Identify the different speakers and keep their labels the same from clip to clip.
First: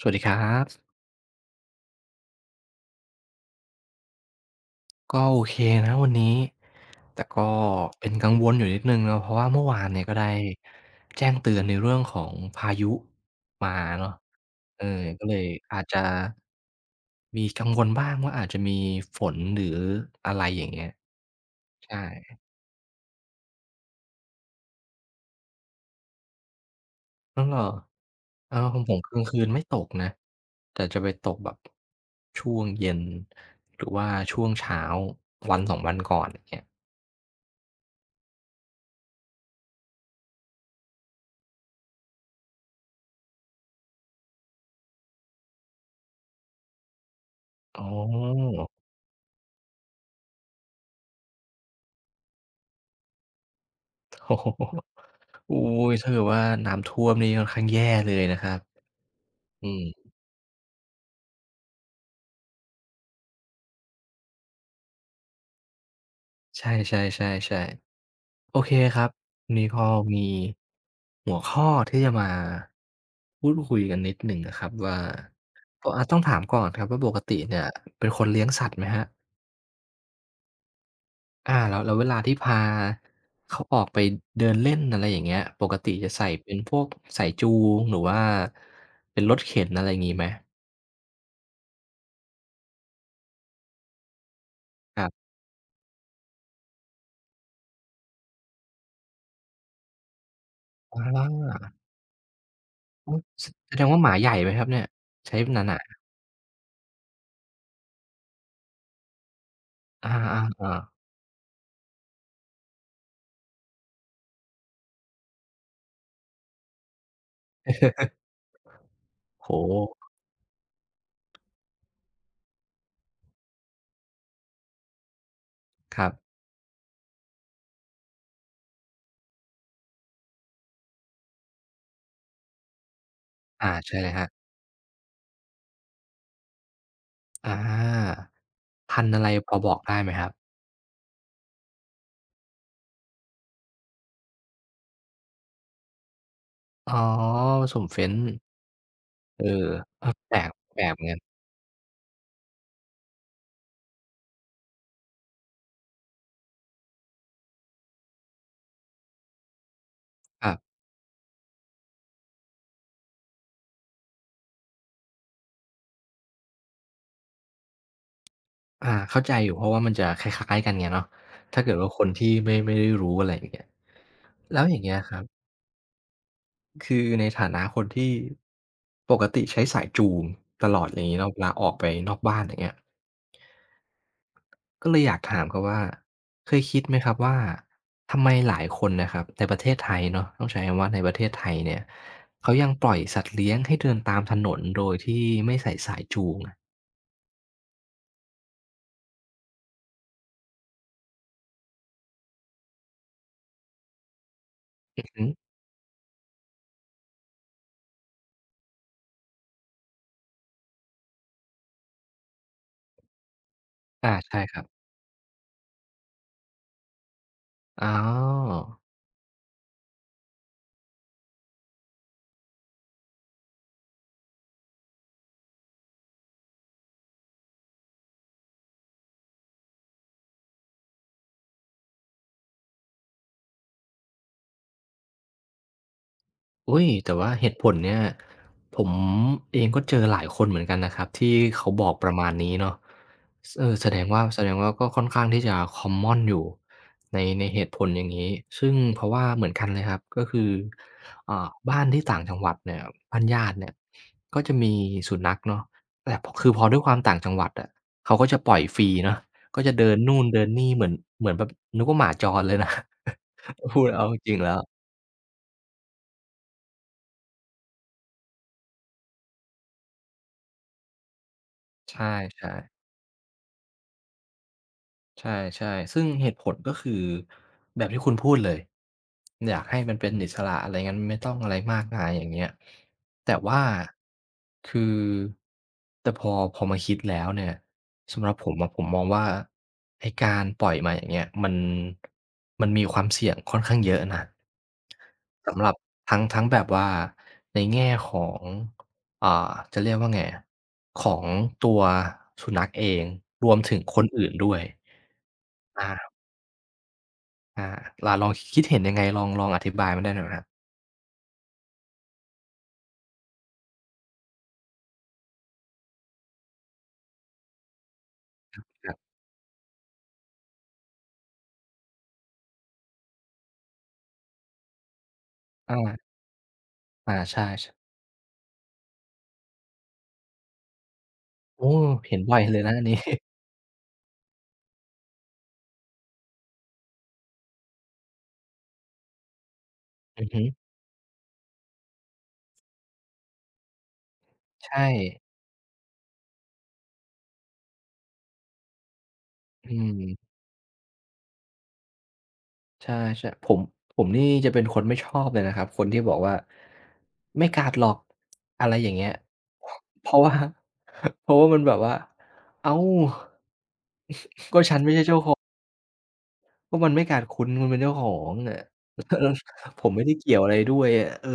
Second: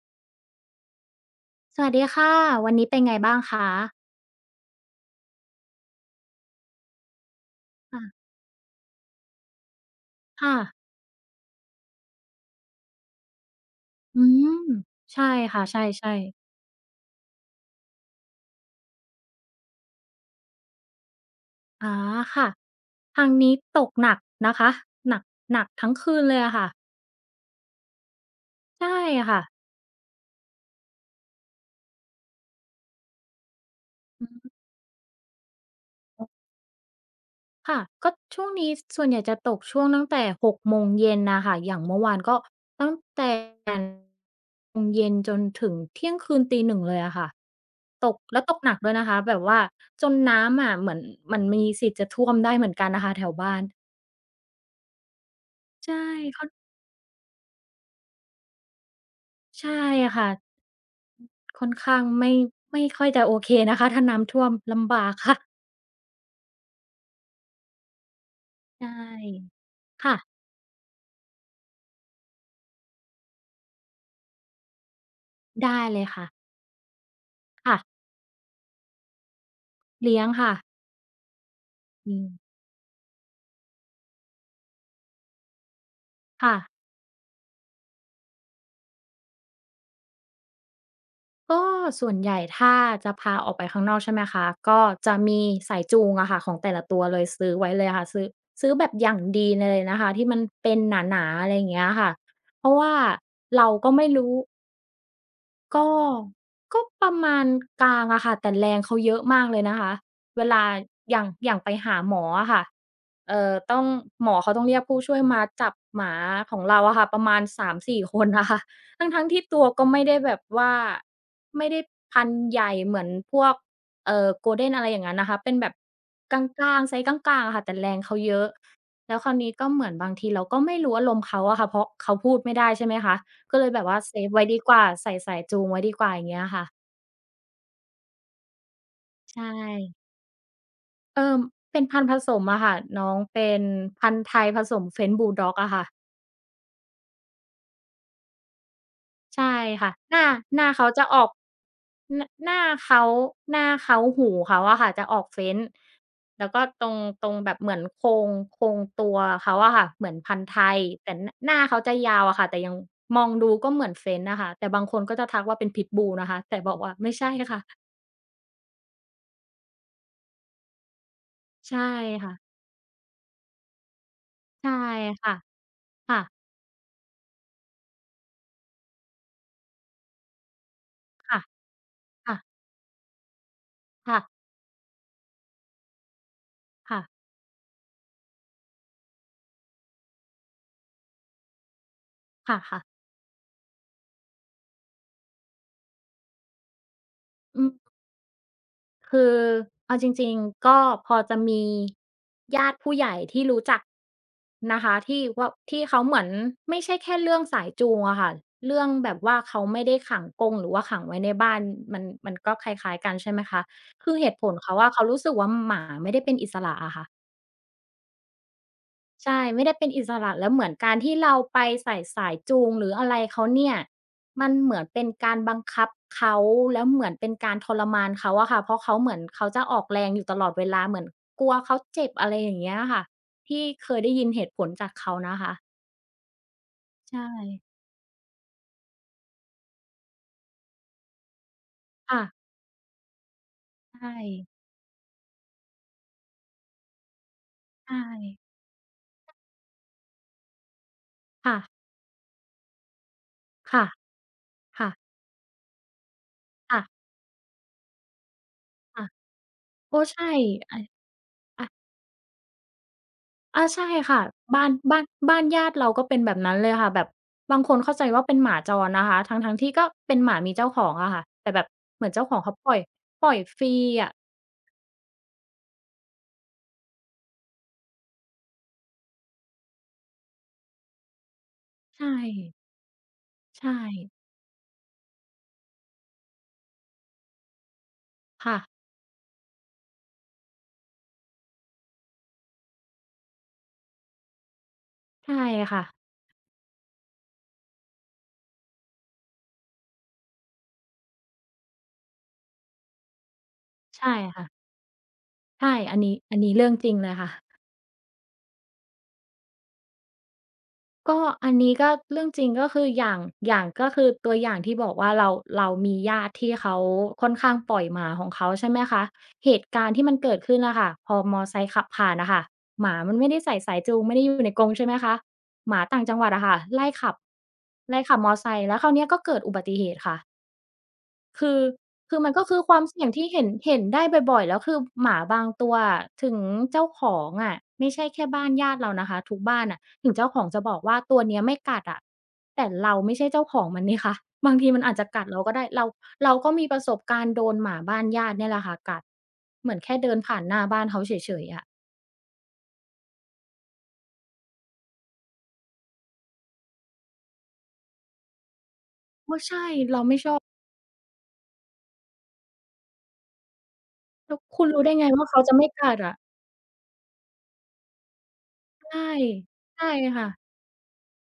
Speaker 1: สวัสดีครับ
Speaker 2: สวัสดีค่ะวันนี้เป็นไงบ้างคะ
Speaker 1: ก็โอเคนะวันนี้แต่ก็
Speaker 2: ค่ะ
Speaker 1: เป็นกังวลอยู่นิดหนึ่งเนาะเพราะว่าเมื่อวานเนี่ยก็ได้
Speaker 2: ค่ะ
Speaker 1: แจ้งเตือนในเรื่องของพายุมาเนาะ
Speaker 2: อืม
Speaker 1: เออ
Speaker 2: ใช่
Speaker 1: ก็เลย
Speaker 2: ค่ะใช
Speaker 1: อาจจะ
Speaker 2: ่ๆ
Speaker 1: มีกังวลบ้างว่าอาจจะมีฝนหรืออะไรอย่างเงี้ย
Speaker 2: อ๋อ
Speaker 1: ใช่
Speaker 2: ค่ะทางนี้ตกหนักนะคะหนักหนักทั้งคืนเลยอะค่ะ
Speaker 1: อ้าวเหรออ้าวของ
Speaker 2: ใช่
Speaker 1: ผมกลางคื
Speaker 2: ค่ะ
Speaker 1: นไม่ตกนะแต่จะไปตกแบบช่วงเย็นหรือว่า
Speaker 2: อือ
Speaker 1: ช่ว
Speaker 2: ฮึ
Speaker 1: งเช้าวัน2วันก่อนอย่างเงี้ย
Speaker 2: ค่ะก็ช่วงนี้ส่วนใหญ่จะตกช่วงตั้งแต่หกโมงเย็นน่ะค่ะอย่างเมื่อวานก็ตั้งแต่โมงเย็นจนถึงเที่ยงคืนตีหนึ่งเลยอะค่ะ
Speaker 1: อ๋
Speaker 2: ตกแล้ว
Speaker 1: อ
Speaker 2: ตกหนักด้วยนะคะแบบว่าจนน้ำอะเหมือนมันมีสิทธิ์จะท่วมได้เหมือนกันน่ะค่ะแถวบ้าน
Speaker 1: โอ้โฮอุ๊ย
Speaker 2: ใช่
Speaker 1: ถ้าเกิดว่า
Speaker 2: เขา
Speaker 1: น้ำท่วมนี่ค่อนข้างแย่เลยนะครับอื
Speaker 2: ใช่
Speaker 1: ม
Speaker 2: ค่ะค่อนข้างไม่ค่อยจะโอเคนะคะถ้าน้ำท่วมลำบากค่ะ
Speaker 1: ใช่ๆๆๆโอเค
Speaker 2: ใช
Speaker 1: ครับวั
Speaker 2: ่
Speaker 1: นนี้ก็
Speaker 2: ค่ะ
Speaker 1: มีหัวข้อที่จะมาพูดคุยกันนิดหนึ่งนะครับว่า
Speaker 2: ได้
Speaker 1: ก็
Speaker 2: เลย
Speaker 1: ต้อง
Speaker 2: ค่ะ
Speaker 1: ถามก่อนครับว่าปกติเนี่ย
Speaker 2: ค่ะ
Speaker 1: เป็นคนเลี้ยงสัตว์ไหมครับ
Speaker 2: เลี้ยงค่ะ
Speaker 1: อาแล้วแล้วเว
Speaker 2: อื
Speaker 1: ลา
Speaker 2: ม
Speaker 1: ที่พาเขาออกไปเดินเล่นอะไรอย่างเงี้ยปกติจะใส่เป็
Speaker 2: ค่ะ
Speaker 1: นพวกสายจูงหรือว่าเป็นรถเข็นอะไรงี้ไหม
Speaker 2: ก็ส่วนใหญ่ถ้าจะพาออกไปข้างนอกใช่ไหมคะก็
Speaker 1: ครั
Speaker 2: จะ
Speaker 1: บ
Speaker 2: มีสายจูงอะค่ะของแต่ละตัวเลยซื้อไว้เลยค่ะซื้อแบบอย่างดีเลยนะคะที่มันเป็น
Speaker 1: อ
Speaker 2: หนาๆอะ
Speaker 1: า
Speaker 2: ไรอย่างเงี้ยค่ะเพราะว่า
Speaker 1: โอ้
Speaker 2: เรา
Speaker 1: แสดง
Speaker 2: ก็
Speaker 1: ว่าห
Speaker 2: ไม่
Speaker 1: มาใหญ่
Speaker 2: รู้
Speaker 1: ไหมครับเนี่ยใช้หนา
Speaker 2: ก็ก็ประมาณกลางอะค่ะแต่แรงเขาเยอะมากเลยนะคะ
Speaker 1: ๆอ
Speaker 2: เวลา
Speaker 1: าๆๆ
Speaker 2: อย่างไปหาหมออะค่ะต้องหมอเขาต้องเรียกผู้ช่วยมาจับหมาของเราอะค่ะประมาณ3-4คนอะค่ะทั้งๆ ที่
Speaker 1: โอ้
Speaker 2: ตัว
Speaker 1: โฮ
Speaker 2: ก็ไม่ได้แบบว่าไม่ได้พันธุ์ใหญ่เหมือนพวกGolden อะไรอย่างงั้นนะคะเป็นแบบ
Speaker 1: ครับ
Speaker 2: กลางๆไซซ์กลางๆอะค่ะแต่แรงเขาเยอะแล้วคราวนี้ก็เหมือนบางทีเราก็ไม่รู้อารมณ์เขาอะค่ะเพราะเขาพูดไม่ได้ใช่ไหมคะ ก็เลยแบบ
Speaker 1: ใช่
Speaker 2: ว่า
Speaker 1: เล
Speaker 2: เซ
Speaker 1: ยครั
Speaker 2: ฟ
Speaker 1: บ
Speaker 2: ไว้ดีกว่าใส่สายจูงไว้ดีกว่าอย่างเงี้ยค่ะ
Speaker 1: อาพันธุ์อะไร
Speaker 2: ใช
Speaker 1: พอบอกได้
Speaker 2: ่
Speaker 1: ไหมครับ
Speaker 2: เอ่อเป็นพันธุ์ผสมอะค่ะน้องเป็นพันธุ์ไทยผสม French Bulldog อะค่ะ
Speaker 1: อ๋อผสม French เอ
Speaker 2: ใช่
Speaker 1: อ
Speaker 2: ค่ะหน้า
Speaker 1: แปลกแปล
Speaker 2: เขา
Speaker 1: กเหมื
Speaker 2: จะ
Speaker 1: อนกั
Speaker 2: อ
Speaker 1: น
Speaker 2: อกหน้าหน้าเขาหูเขาอะค่ะจะออก French แล้วก็ตรงแบบเหมือนโครงตัวเขาอะค่ะเหมือนพัน
Speaker 1: ค
Speaker 2: ธุ์
Speaker 1: รับ
Speaker 2: ไทยแต่หนาหน้าเขาจะยาวอะค่ะแต่ยังมองดูก็เหมือน French อะค่ะแต่บางคนก็จะทักว่าเป็น Pitbull นะคะแต่บอกว่าไม่ใช่ค่ะ
Speaker 1: เข้าใจอยู่เพราะว่ามันจะคล้ายๆกันไงเนาะถ้าเกิด
Speaker 2: ใช่
Speaker 1: ว่าคนที่
Speaker 2: ค่ะ
Speaker 1: ไม่ได้รู้อะไรอย่างเงี้ยแล้ว
Speaker 2: ใช่
Speaker 1: อย่างเงี้ยครั
Speaker 2: ค่ะ
Speaker 1: บ
Speaker 2: ค่ะ
Speaker 1: คือในฐานะคนที่ปกติใช้สายจูงตลอดอย่างงี้เนาะเว
Speaker 2: ค่ะ
Speaker 1: ลาออกไปนอก
Speaker 2: ค่ะ
Speaker 1: บ้านอย่างเงี้ย
Speaker 2: ค่ะ
Speaker 1: ก็เลยอยากถามครับว่าเคยคิดไหมครับ
Speaker 2: ค่ะ
Speaker 1: ว่าทำไมหลายคนนะครับในประเทศไทยเนาะต้องใช้คำว่าในประเทศไทยเนี่ยเขา
Speaker 2: ค่ะ
Speaker 1: ยังปล่อย
Speaker 2: ค่ะ
Speaker 1: สัตว์เลี้ยงให้เดินตามถนนโดยที่ไม่ใส่สายจูงอะ
Speaker 2: อืมคือเอาจริงๆก็พอจะมีญาติผู้ใหญ่ที่รู้จักนะคะ
Speaker 1: อือ
Speaker 2: ที่
Speaker 1: ฮึ
Speaker 2: ว่าที่เขาเหมือนไม่ใช่แค่เรื่องสายจูงอะค่ะ เรื่องแบบว่าเขาไม่ได้ขังกรงหรือว่าขังไว้ในบ้านมันก็คล้ายๆกันใช่ไหมคะ คือเหตุ
Speaker 1: ใช่
Speaker 2: ผ
Speaker 1: ค
Speaker 2: ล
Speaker 1: รั
Speaker 2: เขา
Speaker 1: บ
Speaker 2: อะเขารู้สึกว่าหมาไม่ได้เป็นอิสระอะค่ะ
Speaker 1: อ๋อ
Speaker 2: ใช่ไม่ได้เป็นอิสระแล้วเหมือนการที่เราไปใส่สายจูงหรืออะไรเขาเนี่ยมันเหมือนเป็นการบังคับเขาแล้วเหมือนเป็นการทรมานเขาอะค่ะเพราะเขาเหมือนเขาจะออกแรงอยู่ตลอดเวลาเหมือนกลัวเขาเจ็บอะไรอย่างเงี้ยค่ะที่เคยได้ยินเหตุผลจากเขานะคะ
Speaker 1: อุ๊ยแต่
Speaker 2: ใช่
Speaker 1: ว่าเหตุผลเนี่ยผมเองก็เจอหลายคนเหมือนกันนะครับที่เขาบอกประ
Speaker 2: ค่ะ
Speaker 1: มาณนี้เนาะสเออแสดง
Speaker 2: ใช่
Speaker 1: ว่าแสดงว่าก็ค่อนข้างที่จะคอมมอนอยู่ในเหตุผล
Speaker 2: ใช่
Speaker 1: อย่างงี้ซึ่งเพราะว่าเหมือนกันเลยครับก็คือบ้า
Speaker 2: ค่ะ
Speaker 1: นที่ต่างจังหวัดเนี่ยบ้านญาติเนี่ย
Speaker 2: ค่ะ
Speaker 1: ก็จะมี
Speaker 2: ค่ะ
Speaker 1: สุนัขเนาะแต่พคือพอด้ว
Speaker 2: ค่ะ
Speaker 1: ยความต่างจังหวัดอะเขาก็จะปล่อยฟรี
Speaker 2: ค่ะ
Speaker 1: เนาะก็จะเดิน
Speaker 2: โอ้
Speaker 1: นู่น
Speaker 2: ใช่
Speaker 1: เดินนี่
Speaker 2: ไอ้
Speaker 1: เหมือนแบบ
Speaker 2: อะ
Speaker 1: นึกว่าหมาจรเลยนะ
Speaker 2: อา
Speaker 1: พูด
Speaker 2: ใช่
Speaker 1: เอาจ
Speaker 2: ค่ะ
Speaker 1: ริงๆแล้ว
Speaker 2: บ้านบ้านญาติเราก็เป็นแบบนั้นเลยค่ะแบบบางคนเข้าใจว่าเป็นหมาจรนะคะทั้งๆที่ก็เป็นหมามีเจ้าของอะค่ะแต่แบบเห
Speaker 1: ใช่
Speaker 2: มือนเจ้าของเขาปล่อย
Speaker 1: ๆ
Speaker 2: ฟรีอะ
Speaker 1: ใช่ๆซึ่งเหตุผลก็คือแบบที่คุณพูดเลยอยากให้มันเป็นอิสระอะไรงั้นไม่ต้องอะไรมากมาย
Speaker 2: ใช่
Speaker 1: อย่างเงี้ยแต่ว่า
Speaker 2: ใช่
Speaker 1: คือแต่พอมาคิดแล้วเนี่ยสำหรับผม
Speaker 2: ค่ะ
Speaker 1: อะผมมองว่าไอ้การปล่อยมาอย่างเงี้ยมันมีความเสี่ยงค่อนข้างเยอะนะ
Speaker 2: ใช่
Speaker 1: สำหรับ
Speaker 2: ค่ะ
Speaker 1: ทั้งแบบว่าในแง่ของอ่าจะเรียกว่าไงอะของตัวสุนัขเองรวมถึงคน
Speaker 2: ใช่
Speaker 1: อื่น
Speaker 2: ค่ะ
Speaker 1: ด้วย
Speaker 2: ใช่
Speaker 1: อา
Speaker 2: อันนี้เรื่องจริงเลยค่ะ
Speaker 1: อาล่ะลองคิดเห็นยังไงลองอธิบายมันได้หน่อยไหมครับ
Speaker 2: ก็อันนี้ก็เรื่องจริงก็คืออย่างอย่างก็คือตัวอย่างที่บอกว่าเรามีญาติที่เขาค่อนข้างปล่อยหมาของเขาใช่ไหม
Speaker 1: ครั
Speaker 2: คะ
Speaker 1: บ
Speaker 2: เหตุการณ์ที่มันเกิดขึ้นอะค่ะพอมอไซค์ขับผ่านน่ะค่ะหมามันไม่ได้ใส่สายจูงไม่ได้อยู่ในกรงใช่ไหมคะห
Speaker 1: อา
Speaker 2: มาต่างจังหวัดอะค่ะไล่ขับ
Speaker 1: อาใช่ๆ
Speaker 2: ไล่ขับมอไซค์แล้วคราวเนี้ยก็เกิดอุบัติเหตุค่ะ คือ
Speaker 1: โอ้เห็
Speaker 2: คื
Speaker 1: น
Speaker 2: อมัน
Speaker 1: บ่อย
Speaker 2: ก็
Speaker 1: เล
Speaker 2: คือ
Speaker 1: ย
Speaker 2: ค
Speaker 1: นะ
Speaker 2: วา
Speaker 1: อั
Speaker 2: ม
Speaker 1: นนี้
Speaker 2: เสี่ยงที่เห็นได้บ่อยๆแล้วคือหมาบางตัวอะถึงเจ้าของอะไม่ใช่แค่บ้านญาติเรานะคะทุกบ้านน่ะถึง
Speaker 1: อือ
Speaker 2: เจ้าข
Speaker 1: ฮึ
Speaker 2: อง จะบอกว่าตัวเนี้ยไม่กัดอะแต่เราไม่ใช่เจ้าของมันนี่คะบางทีมัน
Speaker 1: ใช่
Speaker 2: อาจจะกัดเราก็ได้เราก็มีประสบการณ์โดนหมาบ้านญาติเนี่ยแหละค่ะกัดเห
Speaker 1: อื
Speaker 2: มือนแค่เดิ
Speaker 1: ม
Speaker 2: นผ่านหน้าบ้านเขาเฉยๆอะ
Speaker 1: ใช่ๆผมนี่จะเป็นคนไม่ชอบเลยนะครับคนที่บอกว่าไม่กัดหรอกอะไรอย่างเงี้ย
Speaker 2: ก็ใช่เรา
Speaker 1: เพ
Speaker 2: ไม่
Speaker 1: ราะ
Speaker 2: ช
Speaker 1: ว่า
Speaker 2: อบ
Speaker 1: เพราะว่ามันแบบว่าอ้า ว
Speaker 2: แล้วคุณรู้ได้ไงว่าเขาจะไม่กัดอะ
Speaker 1: ก็มันไม่กัดคุณคุณเป็นเจ้าของอะ
Speaker 2: ใช่
Speaker 1: เออผ
Speaker 2: ใช่
Speaker 1: มไม่ได้เกี่ยวอะ
Speaker 2: ค่ะ
Speaker 1: ไรด้วยอะเออ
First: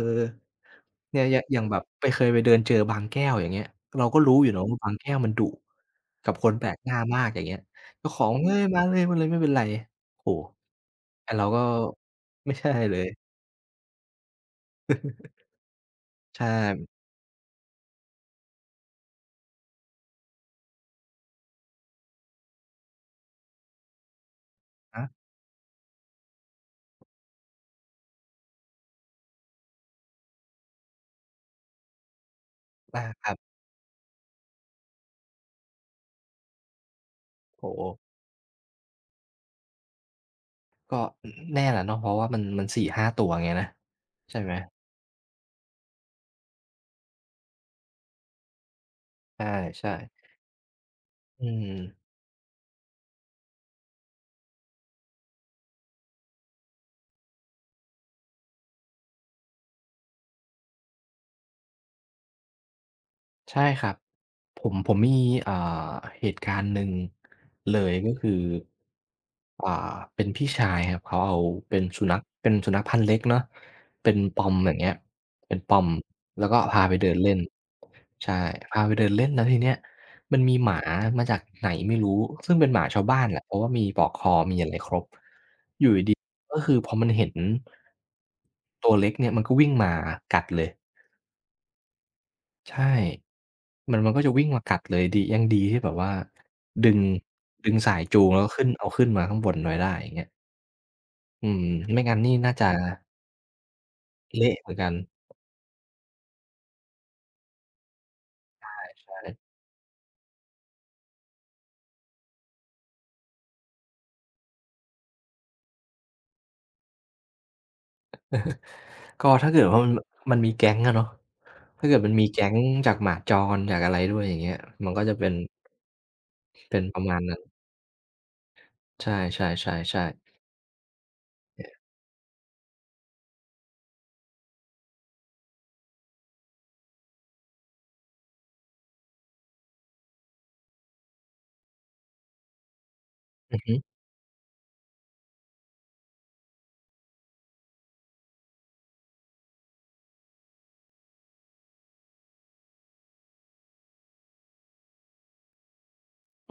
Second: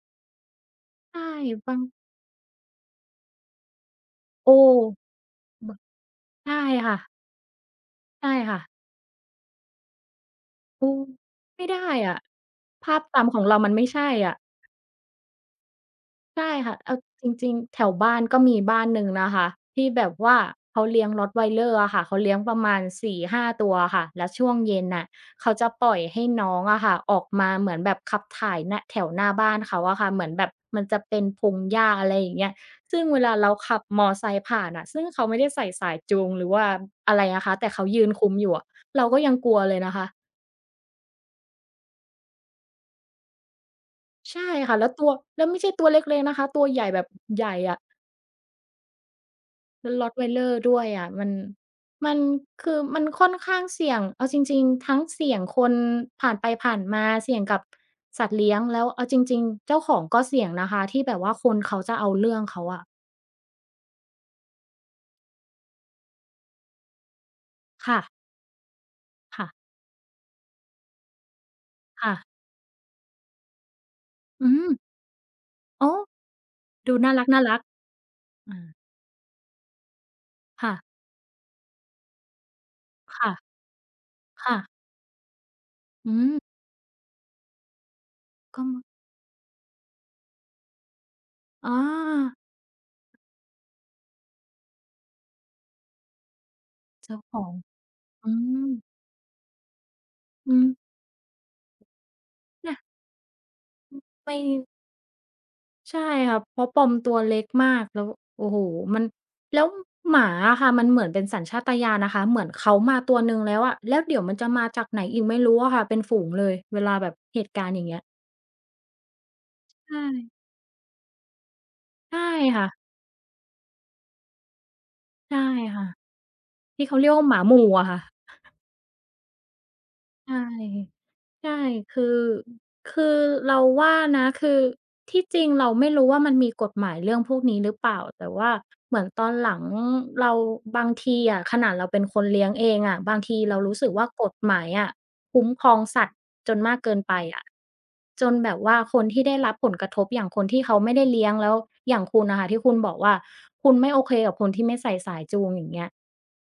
Speaker 1: เนี่
Speaker 2: ใช่
Speaker 1: ยอย่าง
Speaker 2: บา
Speaker 1: แบ
Speaker 2: ง
Speaker 1: บไปเคยไปเดินเจอบางแก้วอย่างเงี้ยเราก็รู้อยู่
Speaker 2: โอ้
Speaker 1: เนาะว่าบางแก้วมันดุ
Speaker 2: บ
Speaker 1: กับคน
Speaker 2: ใช่
Speaker 1: แปลกหน้า
Speaker 2: ค่ะ
Speaker 1: มากอย่างเงี้ยเจ้าขอ
Speaker 2: ใช่
Speaker 1: งเฮ้
Speaker 2: ค่ะ
Speaker 1: ยมาเลยมาเลยไม่เป็นไรโอ้โฮ
Speaker 2: เออ
Speaker 1: แต่เราก็
Speaker 2: ไม่ได้อะ
Speaker 1: ไม่ใช่เล
Speaker 2: ภาพ
Speaker 1: ย
Speaker 2: จำของเรามันไม่ใช่อะ
Speaker 1: ใช่
Speaker 2: ใช่ค่ะเอาจริงๆแถวบ้านก็มีบ้านหนึ่งนะคะที่แบบว่าเขาเลี้ยง Rottweiler อะค่ะเขาเลี้ยงประมาณ4-5ตัวอะค่ะแล้วช่วงเย็น
Speaker 1: ฮะ
Speaker 2: น่ะเขาจะปล่อยให้น้องอะค่ะออกมาเหมือนแบบขับถ่ายหน้าแถวหน้าบ้านเขาอะค่ะเหมือนแบบมันจะเป็นพงหญ้าอะไรอย่างเงี้ยซึ่งเว
Speaker 1: ครั
Speaker 2: ลา
Speaker 1: บ
Speaker 2: เราขับมอไซค์ผ่านน่ะซึ่งเขาไม่ได้ใส่สายจูงหรือว่าอะไรนะคะแต่
Speaker 1: โอ้โฮ
Speaker 2: เขายืนคุมอยู่อะเราก็ยังกลัวเลยนะคะ
Speaker 1: ก็อืมแน่แหละเนาะเพราะว่ามัน4-5ตัวไงนะใช่
Speaker 2: ใช่
Speaker 1: ไหม
Speaker 2: ค่ะแล้วตัวแล้วไม่ใช่ตัวเล็กๆนะคะตัวใหญ่แบบใหญ่อะ
Speaker 1: ใ
Speaker 2: แล้
Speaker 1: ช่
Speaker 2: ว
Speaker 1: ๆ
Speaker 2: Rottweiler ด้วยอะมัน
Speaker 1: อืม
Speaker 2: มันคือมันค่อนข้างเสี่ยงเอาจริงๆทั้งเสี่ยงคนผ่านไปผ่านมาเสี่ยงกับสัตว์เลี้ยงแล้วเอาจริงๆเจ้าของก็เสี่ยงนะคะที่แบบว่าคนเขาจะเอาเรื่องเขาอะ
Speaker 1: ใช่ครับ ผมมีอ่าเหตุการณ์หนึ่งเลย
Speaker 2: ค่ะ
Speaker 1: ก็คืออ่า
Speaker 2: ค่ะ
Speaker 1: เป็นพี่ชายครับเขาเอาเป็นสุ
Speaker 2: ค่ะ
Speaker 1: นัขเป็นสุนัขพันธุ์เล็กเนาะเป็นป
Speaker 2: อื
Speaker 1: อม
Speaker 2: ม
Speaker 1: อย่างเงี้ยเป็นปอม
Speaker 2: อ๋อ
Speaker 1: แล้วก็พาไป
Speaker 2: ดู
Speaker 1: เดิ
Speaker 2: น่า
Speaker 1: นเล่น
Speaker 2: รัก
Speaker 1: ใช่
Speaker 2: ๆอา
Speaker 1: พาไปเดินเล่นแล้วทีเนี้ยมันมีห
Speaker 2: ค่ะ
Speaker 1: มามาจากไหนไม่รู้ซึ่งเป็นหมาชาวบ้าน
Speaker 2: ค่ะ
Speaker 1: แหละเพราะว่ามีปลอกคอมี
Speaker 2: ค่ะ
Speaker 1: อะไรครบอยู่
Speaker 2: อื
Speaker 1: ดี
Speaker 2: ม
Speaker 1: ๆก็คือพอมันเห็น
Speaker 2: ก็ม
Speaker 1: ตัวเล็กเนี่ยมันก็วิ่งมากัดเลย
Speaker 2: อา
Speaker 1: ใช่มันก็จะวิ่งมากัดเลยดียังดีที่แบบว่าดึง
Speaker 2: เจ้าของ
Speaker 1: ดึงสายจูง
Speaker 2: อื
Speaker 1: แล้วก็ขึ้
Speaker 2: ม
Speaker 1: นเอาขึ้นมาข้างบนไว้ได้อย่างเงี้ย
Speaker 2: อืม
Speaker 1: อืมไม่งั้นนี่น่าจะ
Speaker 2: เนี่ยไม่
Speaker 1: เละเหมือนกัน
Speaker 2: ใช่ค่ะเพราะปอมตัวเล็กมากแล้วโอ้โฮมัน
Speaker 1: ใช่
Speaker 2: แล้วหมาอะค่ะมันเหมือนเป็นสัญชาตญาณนะคะเหมือนเขามาตัวหนึ่งแล้วอะแล้วเดี๋ยวมันจะมาจากไหนอีกไม่รู้อะค่ะเป็นฝูงเลยเวลาแบบเหตุการณ์อย่างเงี้ย
Speaker 1: ก็ถ้าเกิดว่ามัน
Speaker 2: ใช่
Speaker 1: มันมีแก๊งอะเนาะถ้าเกิดมัน
Speaker 2: ใช่
Speaker 1: มีแก๊ง
Speaker 2: ค่ะ
Speaker 1: จากหมาจรจากอะไรด้วยอย่างเงี้ยมันก็จะเป็น
Speaker 2: ใช่ค่ะ
Speaker 1: เป็น
Speaker 2: ที่
Speaker 1: ป
Speaker 2: เขา
Speaker 1: ระ
Speaker 2: เรียก
Speaker 1: มาณ
Speaker 2: ว่าห
Speaker 1: นั้
Speaker 2: มา
Speaker 1: น
Speaker 2: หมู่อะค่ะ
Speaker 1: ใช่ๆๆ
Speaker 2: ใช่ ใช่คือ คือ เราว่านะคือ ที่จริงเราไม่รู้ว่ามันมีกฎหมายเรื่องพวกนี้หรือเปล่าแต่ว่าเหมือนตอนหลังเราบางทีอะขนาดเราเป็นคนเลี้ยงเองอะบางที
Speaker 1: ๆอื
Speaker 2: เรา
Speaker 1: อฮึ
Speaker 2: รู้สึกว่ากฎหมายอะคุ้มครองสัตว์จนมากเกินไปอะจนแบบว่าคนที่ได้รับผลกระทบอย่างคนที่เขาไม่ได้เลี้ยงแล้วอย่างคุณน่ะค่ะที่คุณบอกว่าคุณไม่โอเคกับคนที่ไม่ใส่สายจูงอย่างเงี้ย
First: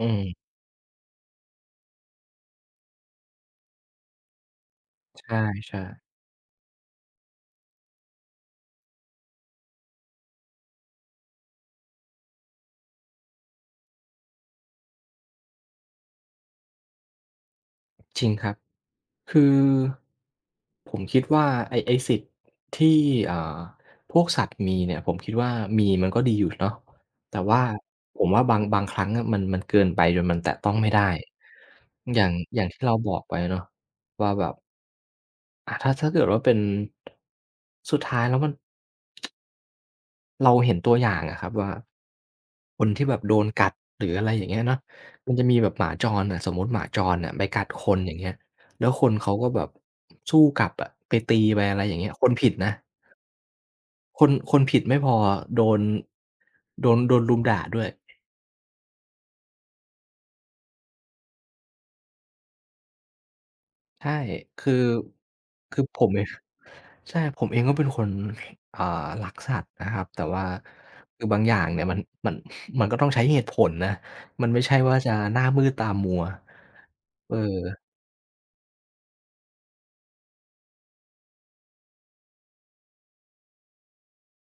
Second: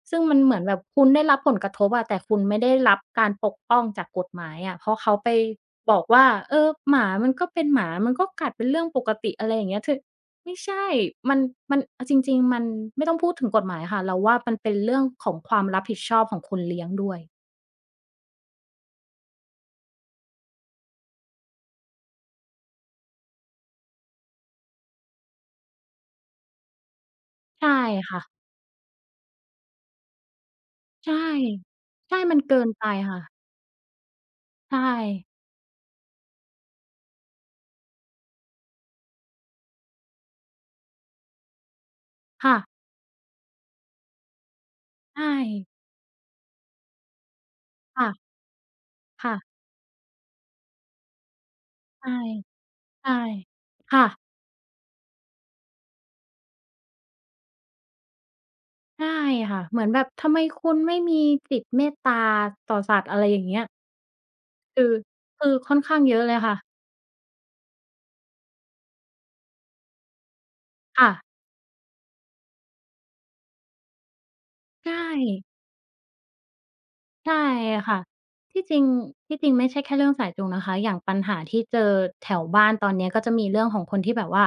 Speaker 1: อื
Speaker 2: ซึ่งมัน
Speaker 1: ม
Speaker 2: เหมือนแบบคุณได้รับผลกระทบอะแต่คุณไม่ได้รับการปกป้องจากกฎหมายอะเพราะเขา
Speaker 1: ใ
Speaker 2: ไป
Speaker 1: ช่
Speaker 2: บอก
Speaker 1: ๆ
Speaker 2: ว่าเออหมามันก็เป็นหมามันก็กัดเป็นเรื่องปกติอะไรอย่างเงี้ยคือไม่ใช่มันมันเอาจริงๆมันไม่ต้องพูดถึงกฎหมายค่ะเราว่ามันเป็นเรื่องของความรับผิดชอบของคนเลี้ยงด้วย
Speaker 1: จริงครับคือผมคิดว่าไอ้สิทธิ์ที่อ่าพวกสัตว์มีเนี่ยผมคิดว่ามีมันก็ดีอยู่เนาะแต่ว่า
Speaker 2: ใช่
Speaker 1: ผ
Speaker 2: ค่ะ
Speaker 1: มว่าบางครั้งอะมันเกินไปจนมันแตะต้องไม่ได้
Speaker 2: ใช่ใช่
Speaker 1: อย่าง
Speaker 2: มันเกิน
Speaker 1: ที่
Speaker 2: ไป
Speaker 1: เราบอ
Speaker 2: ค่ะ
Speaker 1: กไปเนาะว่าแบบ
Speaker 2: ใช่
Speaker 1: ถ้าเกิดว่าเป็นสุดท้ายแล้วมัน เราเห็นตัวอย่างอะครับว่า
Speaker 2: ค่ะ
Speaker 1: คนที่แบบโดนกัดหรืออะไรอย่างเงี้ยเนาะ
Speaker 2: ใช่
Speaker 1: มันจะมีแบบหมาจรอะสมมุติหมาจรน่ะไปกัดคนอย่าง
Speaker 2: ค่ะ
Speaker 1: เงี้ยแล้วคนเขาก็
Speaker 2: ค่ะ
Speaker 1: แบบสู้กลับอะไปตีไปอะไรอย่างเงี้
Speaker 2: ใช่
Speaker 1: ยคนผิดนะ
Speaker 2: ใช่ค่ะ
Speaker 1: คนผิดไม่พอโดนโดนรุมด่าด้วย
Speaker 2: ใช่ค่ะเหมือนแบบทำไมคุณไม่มีจิตเมตตาต่อสัตว์อะไรอย่างเงี้ย
Speaker 1: ใช่คือ
Speaker 2: คือคือค่อน
Speaker 1: ผ
Speaker 2: ข้าง
Speaker 1: ม
Speaker 2: เย
Speaker 1: เอ
Speaker 2: อะ
Speaker 1: ง
Speaker 2: เลยค่ะ
Speaker 1: ใช่ผมเองก็เป็นคนอ่ารักสัตว์นะครับแต่ว่า
Speaker 2: ค่ะ
Speaker 1: คือบางอย่างเนี่ยมันมันก็ต้องใช้เหตุผลนะมันไม่ใช่ว่า
Speaker 2: ใช่
Speaker 1: จะหน้ามืดตามัว เ
Speaker 2: ใช่
Speaker 1: ออ
Speaker 2: ค่ะที่จริงที่จริงไม่ใช่แค่เรื่องสายจูงนะคะอย่างปัญหาที่เจอแถวบ้านตอนเนี้ยก็จะมีเรื่องของคนที่แบบว่า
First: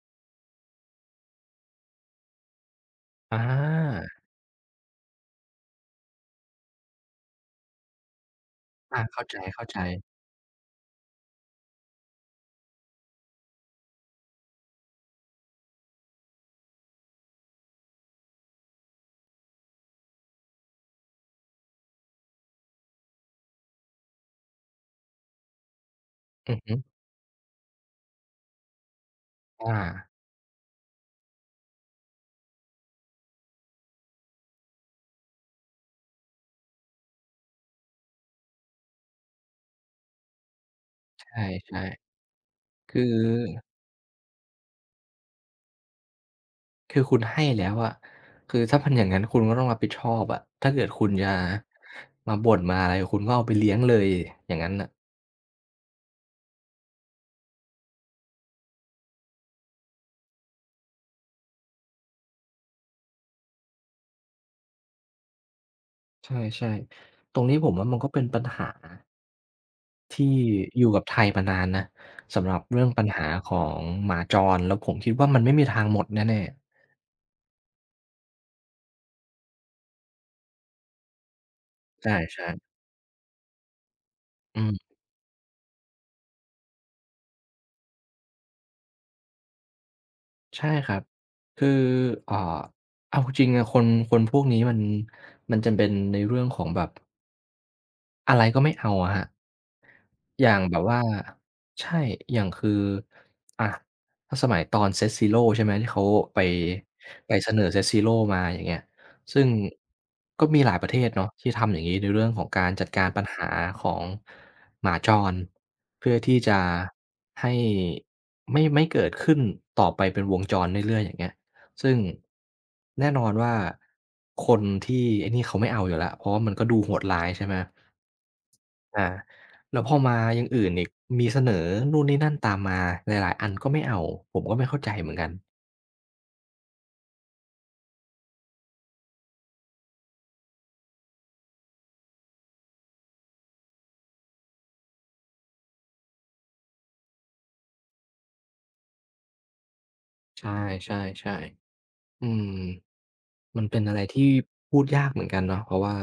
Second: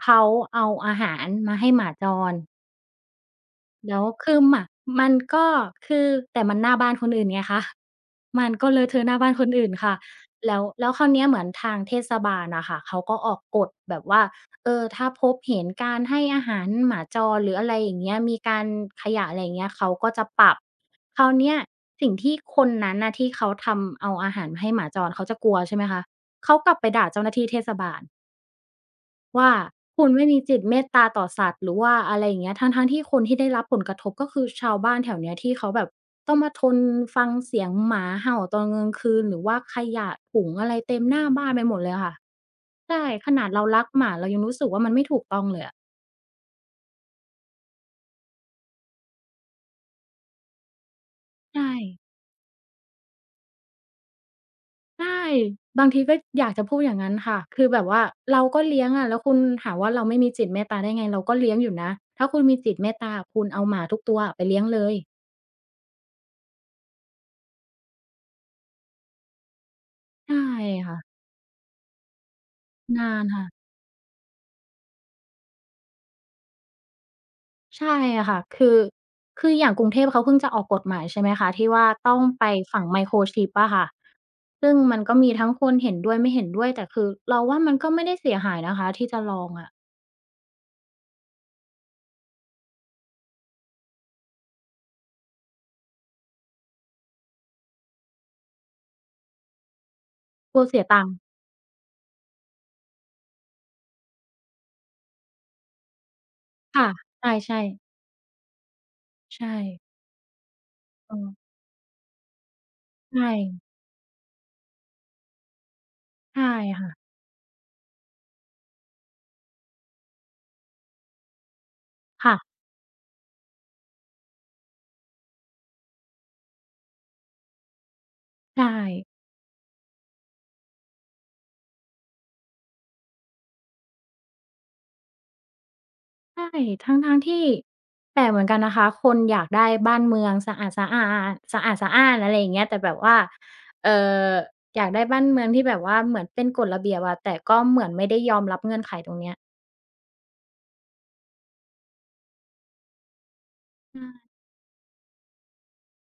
Speaker 2: เขาเอาอาหารมาให้หมาจร
Speaker 1: อ
Speaker 2: แล้
Speaker 1: า
Speaker 2: วคือหมามันก็คือแต่มันหน้าบ้านคนอื่นไงคะ มันก็เลอะเท
Speaker 1: อา
Speaker 2: อะหน้า
Speaker 1: เข้า
Speaker 2: บ้านคนอื่น
Speaker 1: ใจ
Speaker 2: ค่ะ
Speaker 1: ๆ
Speaker 2: แล้วคราวเนี้ยเหมือนทางเทศบาลน่ะค่ะเขาก็ออกกฎแบบว่าเออถ้าพบเห็นการให้อาหารหมาจรหรืออะไรอย่างเงี้ยมีการขยะอะไรอย่างเงี้ยเขาก็จะปรับคราวเนี้ยสิ่งที่คนนั้นน่ะที่เขาทำเอาอาหารมาให้หมาจรเขาจะกลัวใช่ไหมคะ
Speaker 1: อื
Speaker 2: เขา
Speaker 1: อ
Speaker 2: ก
Speaker 1: ฮึ
Speaker 2: ลับไปด่าเจ้าหน้าที่เทศบาล ว่าคุณ
Speaker 1: อา
Speaker 2: ไม่มีจิตเมตตาต่อสัตว์หรือว่าอะไรอย่างเงี้ยทั้งๆที่คนที่ได้รับผลกระทบก็คือชาวบ้านแถวเนี้ยที่เขาแบบต้องมาทนฟังเสียงหมาเห่าตอนกลางคืนหรือว่าขยะถุงอะไรเต็มห
Speaker 1: ใ
Speaker 2: น้าบ้านไปหม
Speaker 1: ช่
Speaker 2: ดเลยอะค่ะ
Speaker 1: ๆคือ
Speaker 2: ใช่ขนาดเรารักหมาเรายังรู้สึกว่ามันไม่ถูกต้องเลยอะ
Speaker 1: คุณให้แล้วอะคือถ้ามันอย่างงั้นคุณก็ต้องรับผิดชอบอะถ้าเกิดคุณจะ
Speaker 2: ใช่
Speaker 1: มาบ่นมาอะไร คุณก็เอาไปเลี้ยงเลยอย่างงั้นน่ะ
Speaker 2: ใช่บางทีก็อยากจะพูดอย่างงั้นค่ะคือแบบว่าเราก็เลี้ยงอะแล้วคุณหาว่าเราไม่มีจิตเมตตาได้ไงเราก็เลี้ยงอยู่นะถ้าคุณมีจิตเมตตาคุณเอาหมาทุกตัวอะไปเลี้ยงเลย
Speaker 1: ใช่ๆตรงนี้ผมว่ามันก็เป็นปัญหาที่
Speaker 2: ใช่
Speaker 1: อยู่
Speaker 2: ค่ะ
Speaker 1: กับไทยมานานนะสำหรับเรื่องปัญ
Speaker 2: นาน
Speaker 1: หา
Speaker 2: ค่ะ
Speaker 1: ของหมาจร แล้วผมคิดว่ามันไม่มีทางหมดแน่ๆ
Speaker 2: ใช่อะค่ะ คือ คือ อย่างกรุงเทพเขาเพิ่งจะออกกฎหมายใช่ไหมคะที่ว่า
Speaker 1: ใช
Speaker 2: ต้องไป
Speaker 1: ่ๆ
Speaker 2: ฝัง Microchip อะค่ะ
Speaker 1: อื
Speaker 2: ซึ่ง
Speaker 1: ม
Speaker 2: มันก็มีทั้งคนเห็นด้วยไม่เห็นด้วยแต่คือเราว่ามันก็ไม่ได้เสียหายนะคะที่จะลองอะ
Speaker 1: ใช่ครับ คืออ่าเอาจริงๆอะคนพวกนี้มันจะเป็นในเรื่องของแบบอะไรก็ไม่เอาอะครับ อย่า
Speaker 2: ก
Speaker 1: ง
Speaker 2: ลัว
Speaker 1: แบ
Speaker 2: เสี
Speaker 1: บ
Speaker 2: ย
Speaker 1: ว่า
Speaker 2: ตังค์
Speaker 1: ใช่อย่างคืออะถ้าสมัยตอน Set Zero ใช่ไหมที่เขาไป
Speaker 2: ค่ะ ใ
Speaker 1: เส
Speaker 2: ช่
Speaker 1: นอ Set
Speaker 2: ๆ
Speaker 1: Zero มาอย่างเงี้ยซึ่
Speaker 2: ใช่
Speaker 1: งก็มีหลายประเทศ
Speaker 2: เอ
Speaker 1: เนาะ
Speaker 2: อ
Speaker 1: ที่ทำอย่างงี้ในเรื่องของการจัดการปัญ
Speaker 2: ใช่
Speaker 1: หาของหมาจรเพื่อที่
Speaker 2: ใช่
Speaker 1: จะ
Speaker 2: ค่ะ
Speaker 1: ให้ไม่เกิดขึ้นต่อไปเป็นวงจรเรื่อยๆอย่างเงี้ยซึ่ง
Speaker 2: ค่ะ
Speaker 1: แน่นอนว่าคนที่ไอ้นี่เขาไม่เอาอยู่แล้วเพราะว่ามันก็ดูโหดร้ายใช่ไหม
Speaker 2: ใช่
Speaker 1: อาแล้วพอมาอย่างอื่นอีกมีเสนอนู่นนี่นั่นตามมาหลายๆอันก็ไม่เอาผมก็ไม่เข้าใจเหมือนกัน
Speaker 2: ใช่ทั้งๆที่แปลกเหมือนกันนะคะคนอยากได้บ้านเมืองสะอาดสะอาดสะอาดสะอาอะไรอย่างเงี้ยแต่แบบว่าเอ่ออยากได้บ้านเมืองที่แบบว่าเหมือนเป็นกฎระเบียบอะแต่ก็เหมือนไม่ได้ยอมรับเงื่อนไขตรงเนี้ย
Speaker 1: ใช่ๆๆอืมมันเป็นอะไรที่พูดยากเหมือนกันเนาะเพราะว่า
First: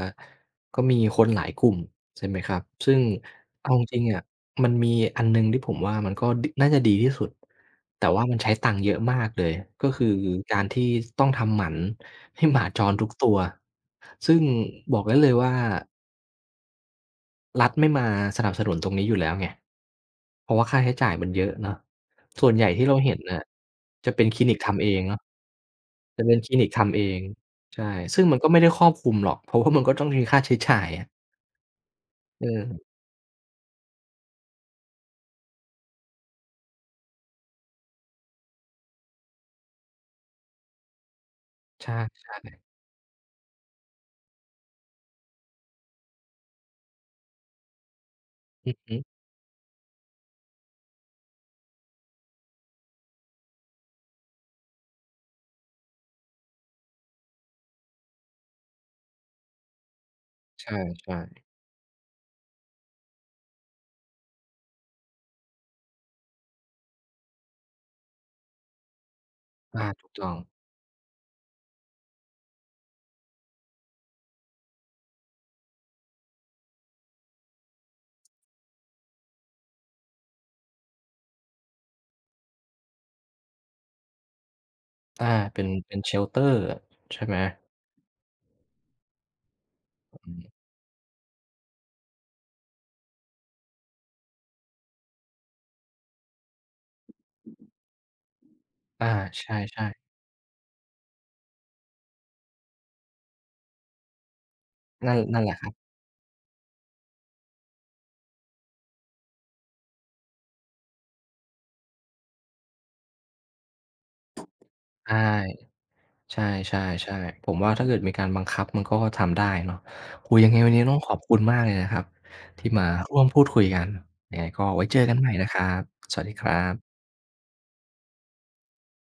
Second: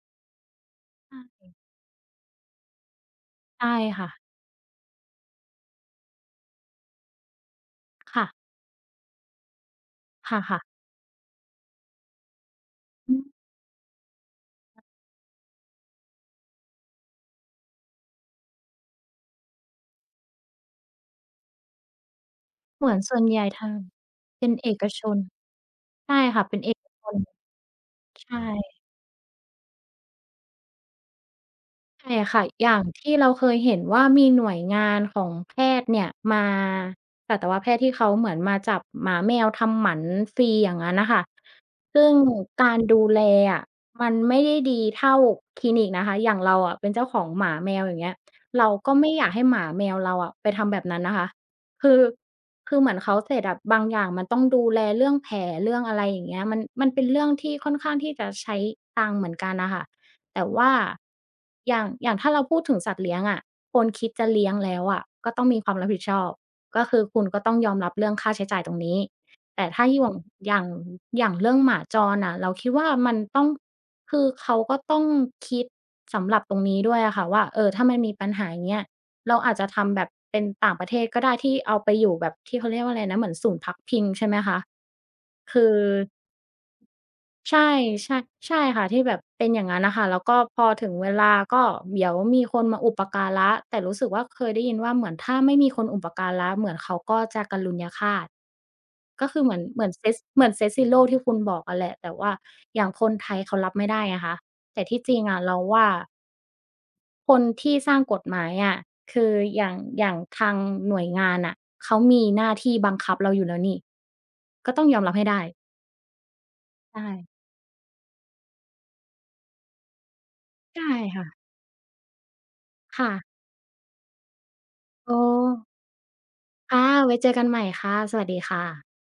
Speaker 1: ก็มีคนหลา
Speaker 2: ใช่
Speaker 1: ยกลุ่มใช่ไหมครับซึ่ง
Speaker 2: ๆ
Speaker 1: เอา
Speaker 2: ใช่
Speaker 1: จริง
Speaker 2: ค่ะ
Speaker 1: ๆอะมันมีอันหนึ่งที่ผมว่ามันก็ดน่าจะดีที่สุดแต่ว่า
Speaker 2: ค่ะ
Speaker 1: มันใช้ตังค์เยอะมากเลยก็คือ
Speaker 2: ค
Speaker 1: กา
Speaker 2: ่ะ
Speaker 1: รที่ต้องทำหมันให้หมาจรทุ
Speaker 2: ๆ
Speaker 1: ก
Speaker 2: อืม
Speaker 1: ตัวซึ่งบอกได้เลยว่า รัฐไม่มาสนับสนุนตรงนี้อยู่แล้วไงเพราะว่าค่าใช้จ่ายมันเยอะเนาะส่วนใหญ่
Speaker 2: เห
Speaker 1: ที่
Speaker 2: มื
Speaker 1: เรา
Speaker 2: อน
Speaker 1: เห็
Speaker 2: ส่
Speaker 1: น
Speaker 2: วนให
Speaker 1: น่ะ
Speaker 2: ญ่ทาง
Speaker 1: จะเป็นคลิ
Speaker 2: เป็น
Speaker 1: นิก
Speaker 2: เอ
Speaker 1: ทำ
Speaker 2: ก
Speaker 1: เอง
Speaker 2: ชน
Speaker 1: เนาะ
Speaker 2: ใช่
Speaker 1: จะเป็น
Speaker 2: ค่ะ
Speaker 1: คลิ
Speaker 2: เป็น
Speaker 1: นิก
Speaker 2: เอก
Speaker 1: ทำเอ
Speaker 2: ชน
Speaker 1: งใช่ซึ่ง
Speaker 2: ใช
Speaker 1: มันก็ไม่ได้
Speaker 2: ่
Speaker 1: ครอบคลุมหรอก เพราะว่ามันก็ต้องมีค่าใช้จ่ายอะ
Speaker 2: ใช่ค่ะอย่าง
Speaker 1: เออ
Speaker 2: ที่เราเคยเห็นว่ามีหน่วยงานของแพทย์เนี่ยมาสัตวแพทย์ที่เขาเหมือนมาจับหมาแมวทำหมันฟรีอย่างงั้นน่ะค่ะ
Speaker 1: ใช
Speaker 2: ซึ่ง
Speaker 1: ่ๆ
Speaker 2: การดูแลอะมันไม่ได้ดีเท่าคลินิกนะคะอย่างเราอะเป็นเจ้าของหมาแมวอย่างเงี้ยเรา
Speaker 1: อือ
Speaker 2: ก็
Speaker 1: ฮึ
Speaker 2: ไม่อยากให้หมาแมวเราอะไปทำแบบนั้นนะคะคือคือเหมือนเขาเสร็จอะบางอย่างมันต้องดูแลเรื่องแผลเรื่องอะไรอย่างเงี้ยมันเป็นเรื่องที่ค่อนข้างที่จะใช้ตังค์เหมือนกันน่ะค่ะ แต่
Speaker 1: ใช
Speaker 2: ว่า
Speaker 1: ่
Speaker 2: อย่างถ้าเราพูดถึงสัตว์เลี้ยงอะะคนคิดจะเลี้ยงแล้วอะะก็ต้องมีความรับผิดชอบก็คือคุณก็ต้องยอมรับเรื่องค่าใช้จ่ายตรงนี้แต่
Speaker 1: ๆ
Speaker 2: ถ้า
Speaker 1: อาถูกต้อง
Speaker 2: อย่างอย่างเรื่องหมาจรน่ะเราคิดว่ามันต้องคือเขาก็ต้องคิดสำหรับตรงนี้ด้วยอะค่ะว่าเออถ้ามันมีปัญหาอย่างเงี้ยเราอาจจะทำแบบเป็นต่างประเทศก็ได้ที่เอาไปอยู่แบบที่เขาเรียกว่าอะไรนะเหมือนศูนย์พักพิงใช่ไหมคะ
Speaker 1: อาเป็
Speaker 2: คื
Speaker 1: น
Speaker 2: อ
Speaker 1: เป็น shelter ใช่ไหม
Speaker 2: ใช่ใช่ใช่ค่ะที่แบบเป็นอย่างงั้นน่ะค่ะแล้ว
Speaker 1: อื
Speaker 2: ก็
Speaker 1: ม
Speaker 2: พอถึงเวลาก็เดี๋ยวมีคนมาอุปการะแต่รู้สึกว่าเคยได้ยินว่าเหมือนถ้าไม่มีคนอุปการะเหมือนเขาก็จะกัลลุญฆาต
Speaker 1: อา
Speaker 2: ก็คือ
Speaker 1: ใช
Speaker 2: เหมือนเหมือนเซ
Speaker 1: ่
Speaker 2: ตเหมือนเซต0ที่คุณบอกอะแหละแต่ว่าอย่างคนไทยเขารับไม่ได้ไงคะแต่ที่
Speaker 1: ๆ
Speaker 2: จ
Speaker 1: นั่น
Speaker 2: ริงอะ
Speaker 1: แหละ
Speaker 2: เรา
Speaker 1: ครับ
Speaker 2: ว่าคนที่สร้างกฎหมายอะคืออย่างทางหน่วยงานน่ะเขามีหน้าที่บังคับเราอยู่แล้วนี่ก็ต้องยอมรั
Speaker 1: ใช่
Speaker 2: บให้ได้
Speaker 1: ใ
Speaker 2: ใช่
Speaker 1: ช่ๆๆผมว่าถ้าเกิดมีการบังคับมันก็ทำได้เนาะโอ้โฮยังไงวันนี้
Speaker 2: ใช่
Speaker 1: ต้องขอบ
Speaker 2: ค่ะ
Speaker 1: คุณมากเลยนะครับที่มา
Speaker 2: ค่ะ
Speaker 1: ร่วมพูดคุยกันยังไงก็ไว้เจอกัน
Speaker 2: โอ้
Speaker 1: ใหม่นะครับสวัสดีครั
Speaker 2: ค่ะ
Speaker 1: บ
Speaker 2: ไว้เจอกันใหม่ค่ะสวัสดีค่ะ